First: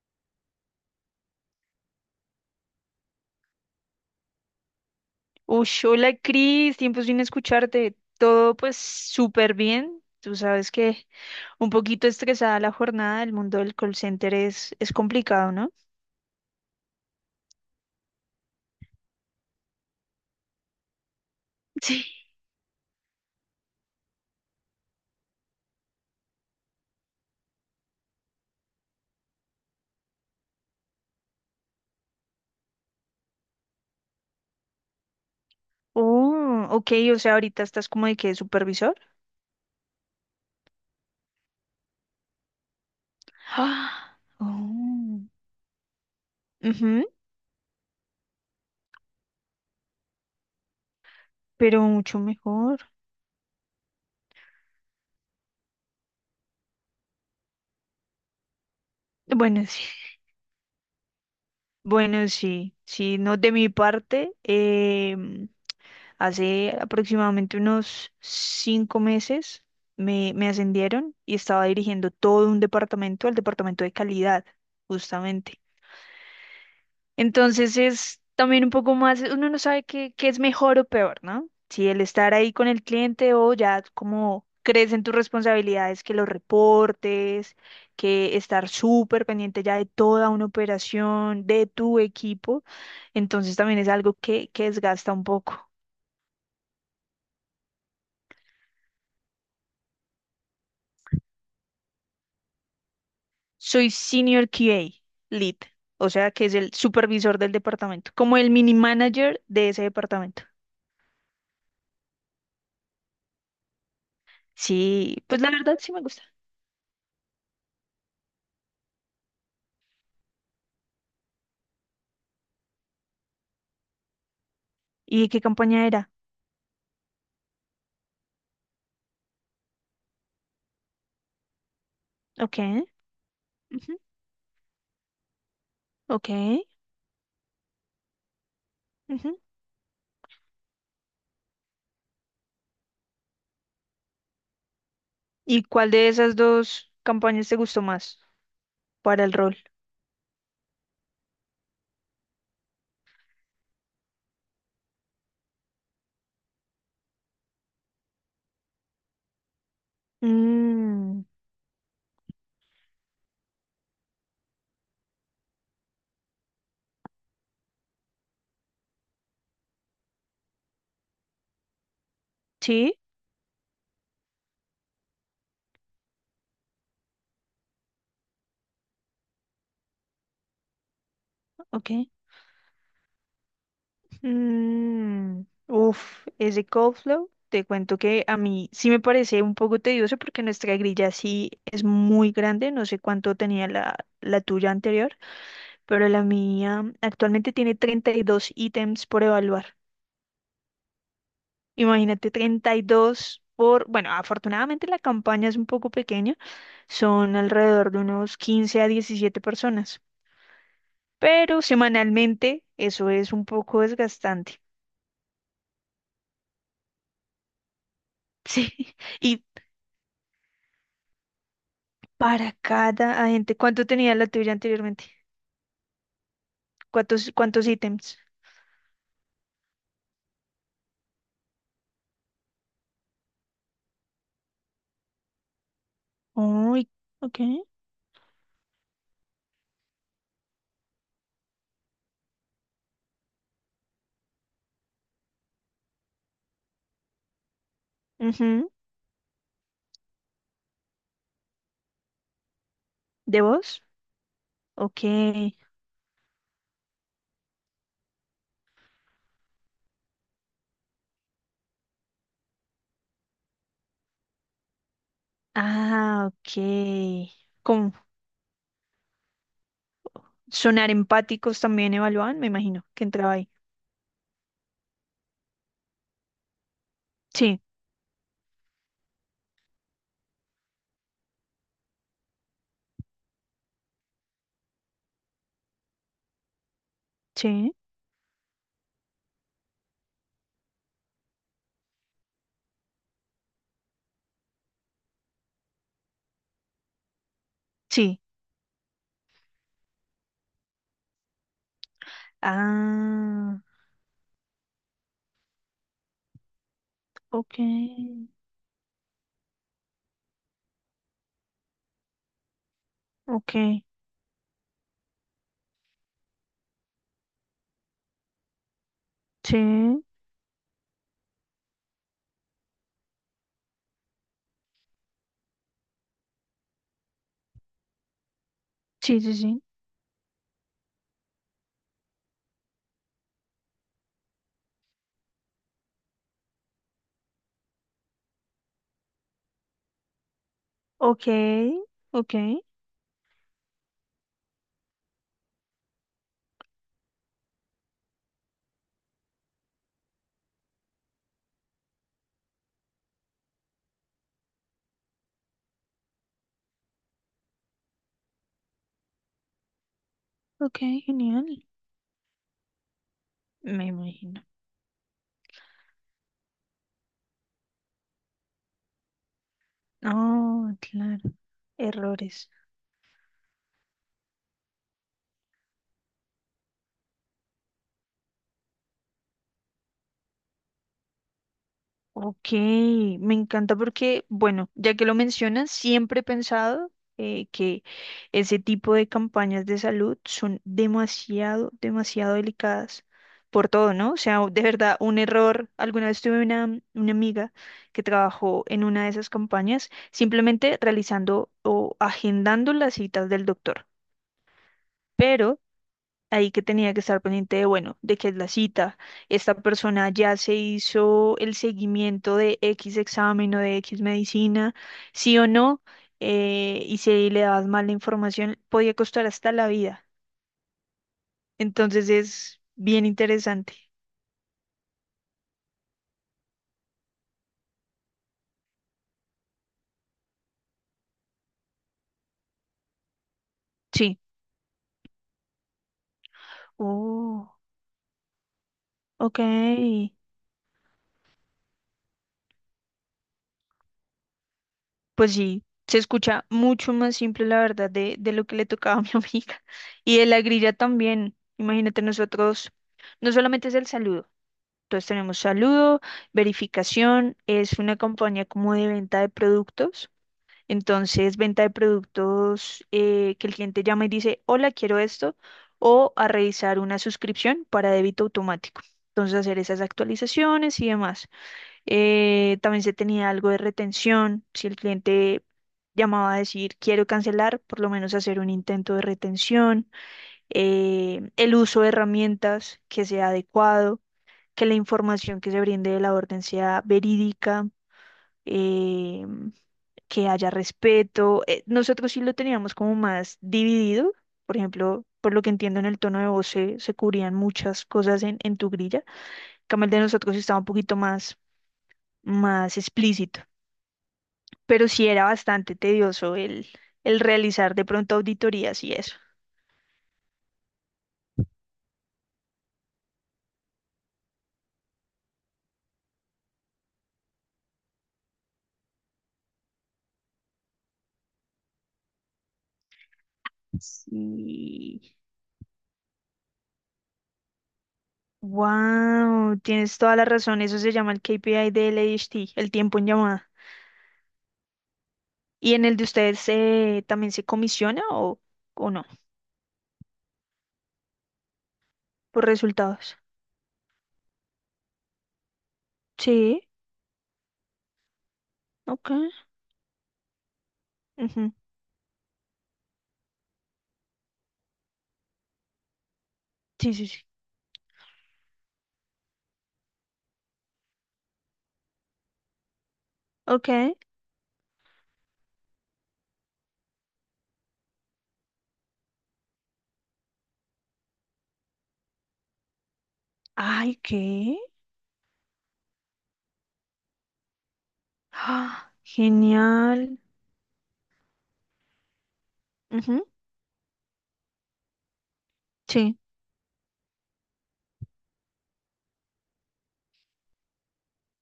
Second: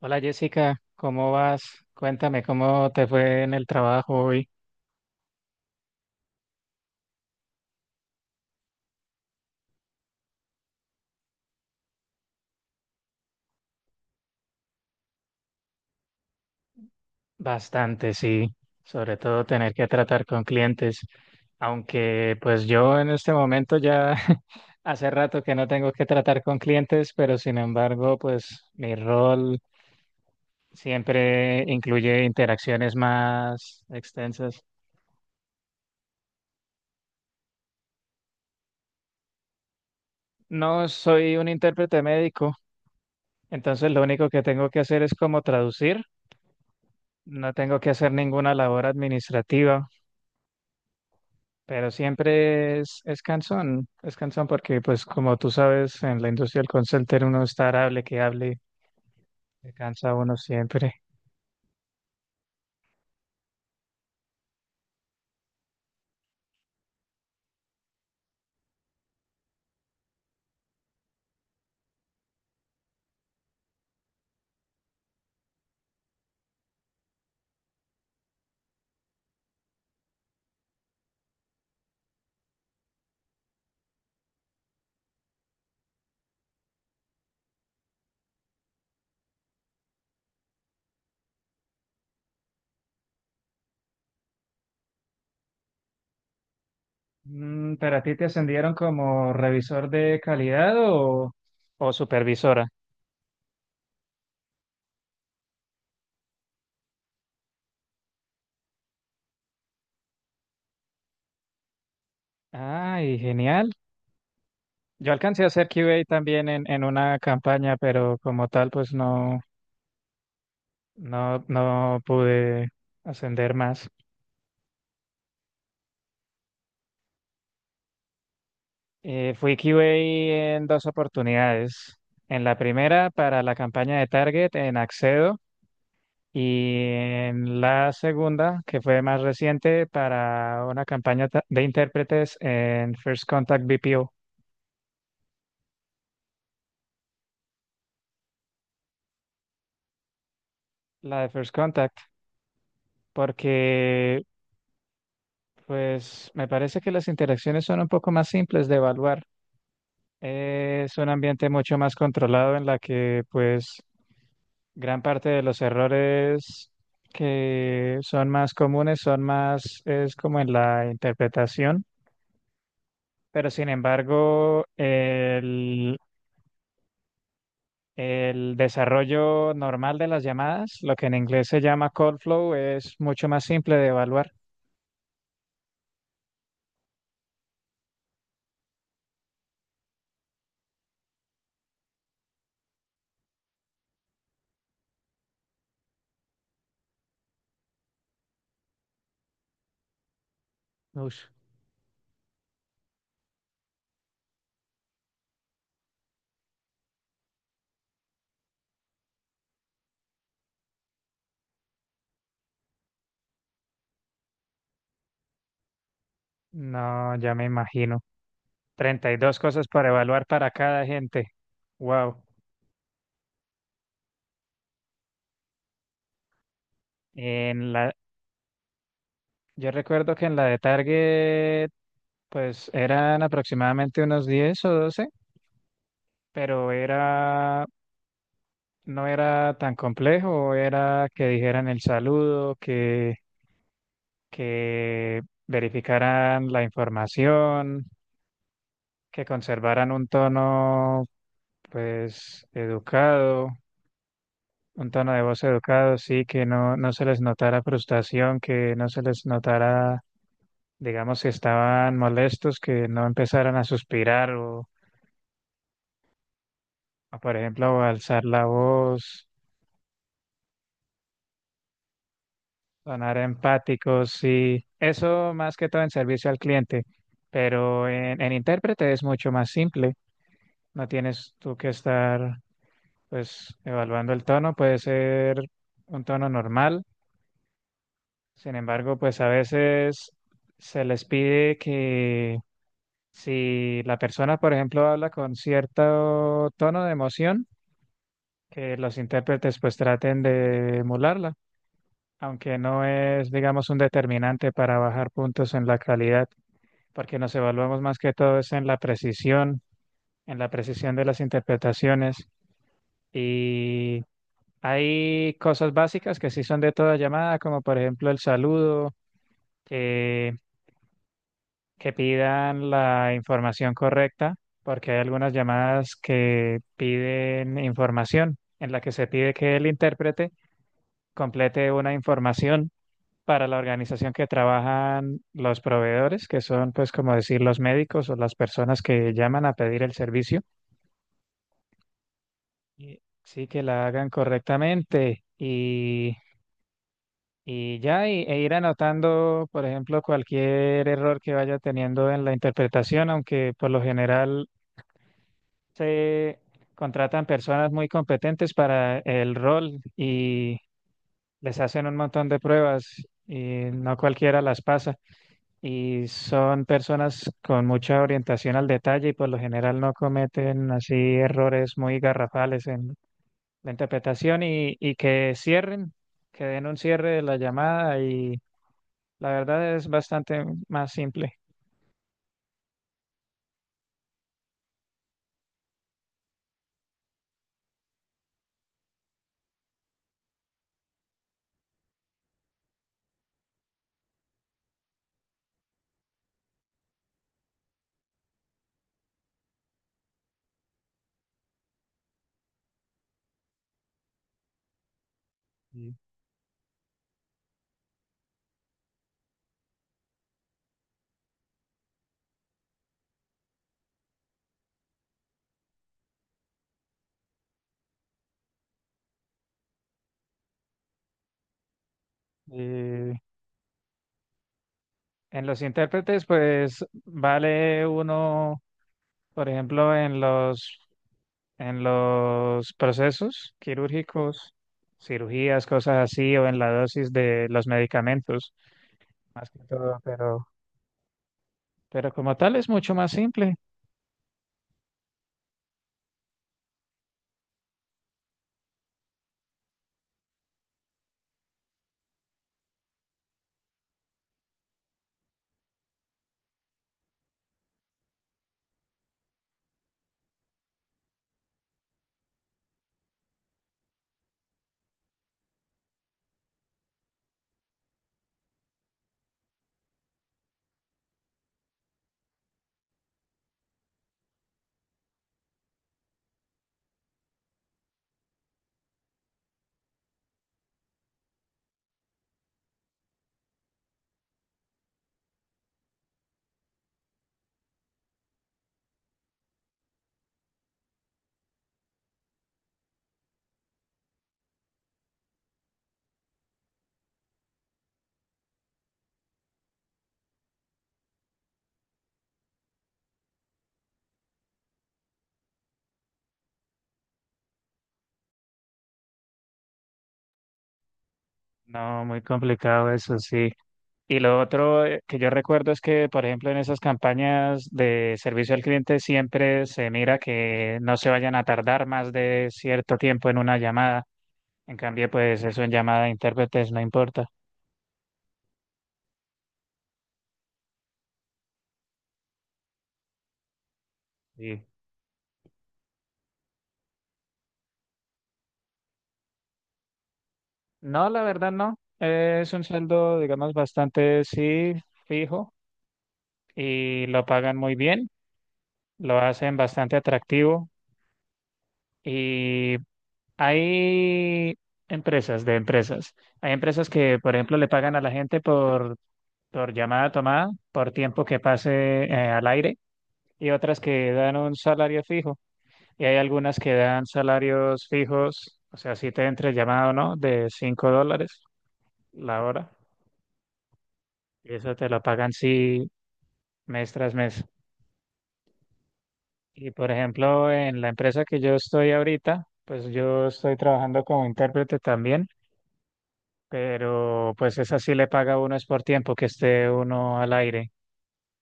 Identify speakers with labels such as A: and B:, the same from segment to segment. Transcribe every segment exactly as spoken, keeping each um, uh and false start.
A: Hola Jessica, ¿cómo vas? Cuéntame cómo te fue en el trabajo hoy.
B: Uy, hola Cris, tiempo sin escucharte. Todo pues súper bien. Tú sabes que un poquito estresada la jornada, el mundo del call center es, es complicado, ¿no?
A: Bastante, sí. Sobre todo tener que tratar con clientes.
B: Sí.
A: Aunque pues yo en este momento ya hace rato que no tengo que tratar con clientes, pero sin embargo pues mi rol siempre incluye interacciones más extensas.
B: Oh, ok, o sea, ahorita estás como de que supervisor.
A: No soy un intérprete médico, entonces lo
B: Ah,
A: único que tengo que hacer es
B: oh,
A: como traducir.
B: ujú,
A: No tengo que hacer ninguna labor administrativa.
B: pero
A: Pero
B: mucho
A: siempre
B: mejor.
A: es, es cansón, es cansón porque pues como tú sabes, en la industria del call center uno está hable que hable,
B: Bueno,
A: se
B: sí,
A: cansa uno siempre.
B: bueno, sí, sí, no de mi parte. em, Hace aproximadamente unos cinco meses me, me ascendieron y estaba dirigiendo todo un departamento, el departamento de calidad, justamente. Entonces es también un poco más, uno no sabe qué, qué es mejor o peor, ¿no? Si el estar ahí con el cliente o ya como crees en tus responsabilidades, que los reportes, que estar súper pendiente ya de toda una operación, de tu equipo. Entonces también es algo que, que desgasta un poco.
A: Mm, ¿pero a ti te ascendieron como revisor de calidad o, o supervisora?
B: Soy Senior Q A, Lead, o sea que es el supervisor del departamento, como el mini manager de ese departamento.
A: Ay, genial. Yo
B: Sí, pues
A: alcancé a
B: la
A: hacer
B: verdad sí me
A: Q A
B: gusta.
A: también en, en una campaña, pero como tal pues no, no, no pude ascender más.
B: ¿Y qué campaña era?
A: Eh, fui Q A en dos oportunidades. En la
B: Ok,
A: primera para la
B: ujú,
A: campaña de Target en Accedo,
B: ok.
A: y en la segunda, que fue más
B: Ujú.
A: reciente, para una campaña ta- de intérpretes en First Contact B P O.
B: ¿Y cuál de esas dos campañas te gustó más para el rol?
A: La de First Contact, porque pues me parece que las interacciones son un poco más simples de evaluar. Es un
B: Mm,
A: ambiente mucho más controlado en la que pues gran parte de los errores que son más comunes son más, es como en la interpretación,
B: sí,
A: pero sin embargo, el, el desarrollo normal de las llamadas, lo que en inglés se llama
B: ok.
A: call flow, es mucho más simple de evaluar.
B: Mm, uf, ese cold te cuento que a mí sí me parece un poco tedioso porque nuestra grilla sí es muy grande, no sé cuánto tenía la, la tuya anterior, pero la mía actualmente tiene treinta y dos ítems por evaluar.
A: Ush,
B: Imagínate treinta y dos por, bueno, afortunadamente la campaña es un poco pequeña, son alrededor de unos quince a diecisiete personas, pero semanalmente eso es un poco desgastante.
A: no, ya me imagino.
B: Sí,
A: Treinta y dos
B: y
A: cosas para evaluar para cada gente. Wow.
B: para cada agente. ¿Cuánto tenía la tuya anteriormente? ¿Cuántos, cuántos
A: En la,
B: ítems?
A: yo recuerdo que en la de Target, pues eran aproximadamente unos diez o doce, pero
B: Uy, ok.
A: era, no era tan complejo, era que dijeran el saludo, que, que verificaran la información,
B: Ujú.
A: que conservaran un tono, pues,
B: ¿De
A: educado,
B: vos?
A: un
B: Ok.
A: tono de voz educado, sí, que no, no se les notara frustración, que no se les notara, digamos, si estaban molestos, que no empezaran a suspirar o,
B: Ah,
A: o,
B: ok.
A: por ejemplo, a
B: Con
A: alzar la voz.
B: sonar empáticos también evaluaban, me imagino, que
A: Sonar
B: entraba ahí.
A: empáticos y eso más que todo en servicio al cliente,
B: Sí,
A: pero en, en intérprete es mucho más simple, no tienes tú que estar pues evaluando el tono, puede ser un tono normal,
B: sí,
A: sin embargo pues a veces se les pide que si la persona por ejemplo habla con cierto tono de emoción,
B: sí.
A: que los intérpretes pues traten de emularla, aunque no es
B: Ah,
A: digamos un determinante para bajar puntos en la calidad. Porque nos
B: ok,
A: evaluamos más que todo es en la precisión, en la precisión de las interpretaciones,
B: ok.
A: y hay cosas básicas que sí son de toda llamada, como por ejemplo el saludo,
B: Sí,
A: eh, que pidan la información correcta, porque hay algunas llamadas que piden información en la que se
B: sí,
A: pide
B: sí,
A: que
B: sí.
A: el intérprete complete una información para la organización que trabajan los proveedores, que son pues como decir los médicos o las personas que llaman a pedir el servicio.
B: Ok, ok,
A: Y- Sí, que la hagan correctamente y, y ya, y- e ir anotando, por ejemplo, cualquier error que vaya teniendo en la interpretación, aunque por lo general se contratan personas muy competentes para el rol y
B: ok, genial.
A: les hacen un montón de pruebas y
B: Me
A: no cualquiera
B: imagino.
A: las pasa. Y son personas con mucha orientación al detalle y por lo general no cometen
B: Oh,
A: así
B: claro,
A: errores muy
B: errores.
A: garrafales la interpretación y, y que cierren, que den un cierre de la llamada, y la verdad es bastante más simple.
B: Ok, me encanta porque, bueno, ya que lo mencionas, siempre he pensado eh, que ese tipo de campañas de salud son demasiado, demasiado delicadas por todo, ¿no? O sea, de verdad, un error. Alguna vez tuve una, una amiga que trabajó en una de esas campañas simplemente realizando o agendando las citas del doctor. Pero
A: Y-
B: ahí que tenía que estar pendiente de, bueno, de qué es la cita. Esta persona ya se hizo el seguimiento de X examen o de X medicina, sí o no, eh, y si le dabas mal la información, podía costar hasta la vida. Entonces es bien
A: y
B: interesante.
A: en los intérpretes, pues vale uno, por ejemplo, en los, en los procesos
B: Sí.
A: quirúrgicos, cirugías, cosas así, o en la dosis de
B: Oh,
A: los medicamentos, más que todo,
B: ok.
A: pero, pero como tal es mucho más simple.
B: Pues sí, se escucha mucho más simple, la verdad, de, de lo que le tocaba a mi amiga. Y de la grilla también. Imagínate nosotros, no solamente es el saludo. Entonces tenemos saludo, verificación, es una compañía como de venta de productos. Entonces, venta de productos, eh, que el cliente llama y dice, hola, quiero esto, o a revisar una suscripción para débito automático. Entonces, hacer esas actualizaciones y demás. Eh, también se tenía algo de retención. Si el cliente llamaba a decir, quiero cancelar, por lo menos hacer un intento de retención. Eh, el uso de herramientas que sea adecuado, que la información que se brinde de la orden sea verídica, eh, que haya respeto. Eh, nosotros sí lo teníamos como más dividido, por ejemplo, por lo que entiendo en el tono de voz se, se cubrían muchas cosas en, en tu grilla. En cambio, el de nosotros estaba un poquito más, más explícito, pero sí era bastante tedioso el, el realizar de pronto auditorías y eso.
A: No, muy complicado eso, sí. Y lo otro, eh, que yo recuerdo es que, por ejemplo, en esas campañas de servicio al cliente siempre se mira que no se vayan a tardar más de cierto tiempo en una llamada. En
B: Sí.
A: cambio, pues eso en llamada de intérpretes no importa.
B: Wow, tienes toda la razón. Eso se llama el K P I del A D H D, el tiempo en llamada.
A: Sí.
B: ¿Y en el de ustedes, eh, también se comisiona o, o no?
A: No, la verdad no. Eh,
B: Por
A: Es un
B: resultados.
A: sueldo, digamos, bastante, sí, fijo,
B: Sí,
A: y lo pagan muy bien,
B: ok.
A: lo hacen bastante atractivo,
B: Ujú.
A: y hay empresas de empresas. Hay empresas
B: Sí, sí,
A: que,
B: sí.
A: por ejemplo, le pagan a la gente por por llamada a tomada, por tiempo que pase eh, al aire, y
B: Ok.
A: otras que dan un salario fijo. Y hay algunas que dan salarios fijos, o sea, si te entra el llamado o no, de cinco dólares la hora,
B: Ay,
A: y
B: ¿qué?
A: eso te lo pagan sí mes tras mes.
B: Ah,
A: Y por
B: genial.
A: ejemplo, en la empresa que yo estoy ahorita, pues yo
B: Ujú.
A: estoy trabajando como intérprete también,
B: Sí.
A: pero pues esa sí le paga a uno es por tiempo que esté uno al aire.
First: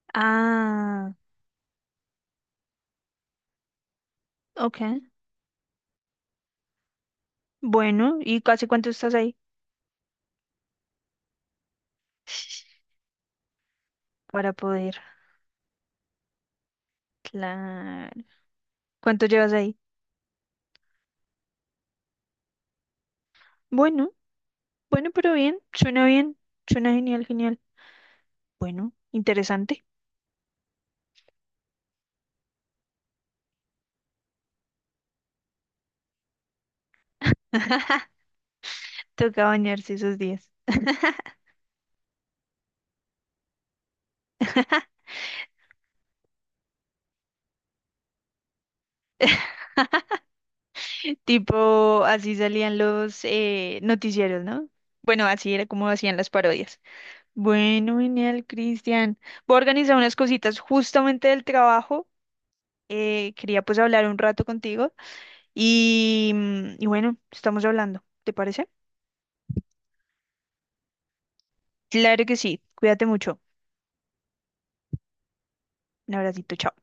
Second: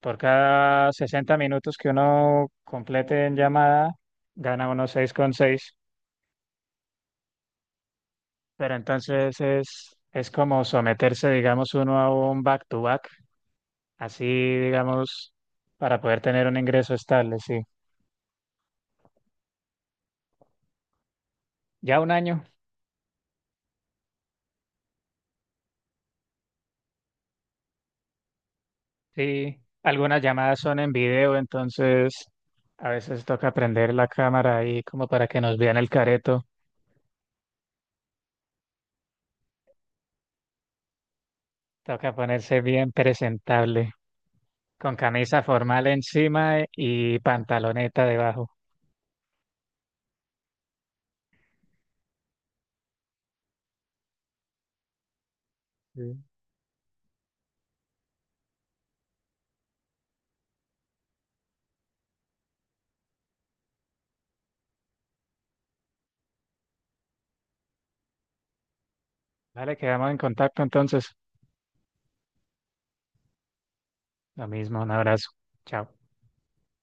A: Por cada
B: Ah,
A: sesenta minutos que uno complete en llamada, gana
B: ok.
A: uno seis coma seis.
B: Bueno, ¿y casi
A: Pero
B: cuánto estás ahí?
A: entonces es, es como someterse, digamos, uno a un back-to-back, así,
B: Para poder.
A: digamos, para poder tener un ingreso estable, sí.
B: Claro. ¿Cuánto llevas ahí?
A: Ya un año,
B: Bueno, bueno, pero bien. Suena bien. Suena genial, genial. Bueno,
A: sí.
B: interesante.
A: Algunas llamadas son en video, entonces a veces toca prender la cámara ahí como para que nos vean el careto.
B: Toca bañarse esos días.
A: Toca ponerse bien presentable, con camisa formal encima y pantaloneta debajo.
B: Tipo, así salían los, eh, noticieros, ¿no? Bueno, así era como hacían
A: Sí.
B: las parodias. Bueno, genial, Cristian. Voy a organizar unas cositas justamente del trabajo. Eh, quería pues hablar un rato contigo y, mm, y bueno, estamos hablando, ¿te parece?
A: Dale, quedamos en contacto entonces.
B: Claro que sí, cuídate mucho.
A: Lo mismo, un abrazo. Chao.
B: Un abracito, chao.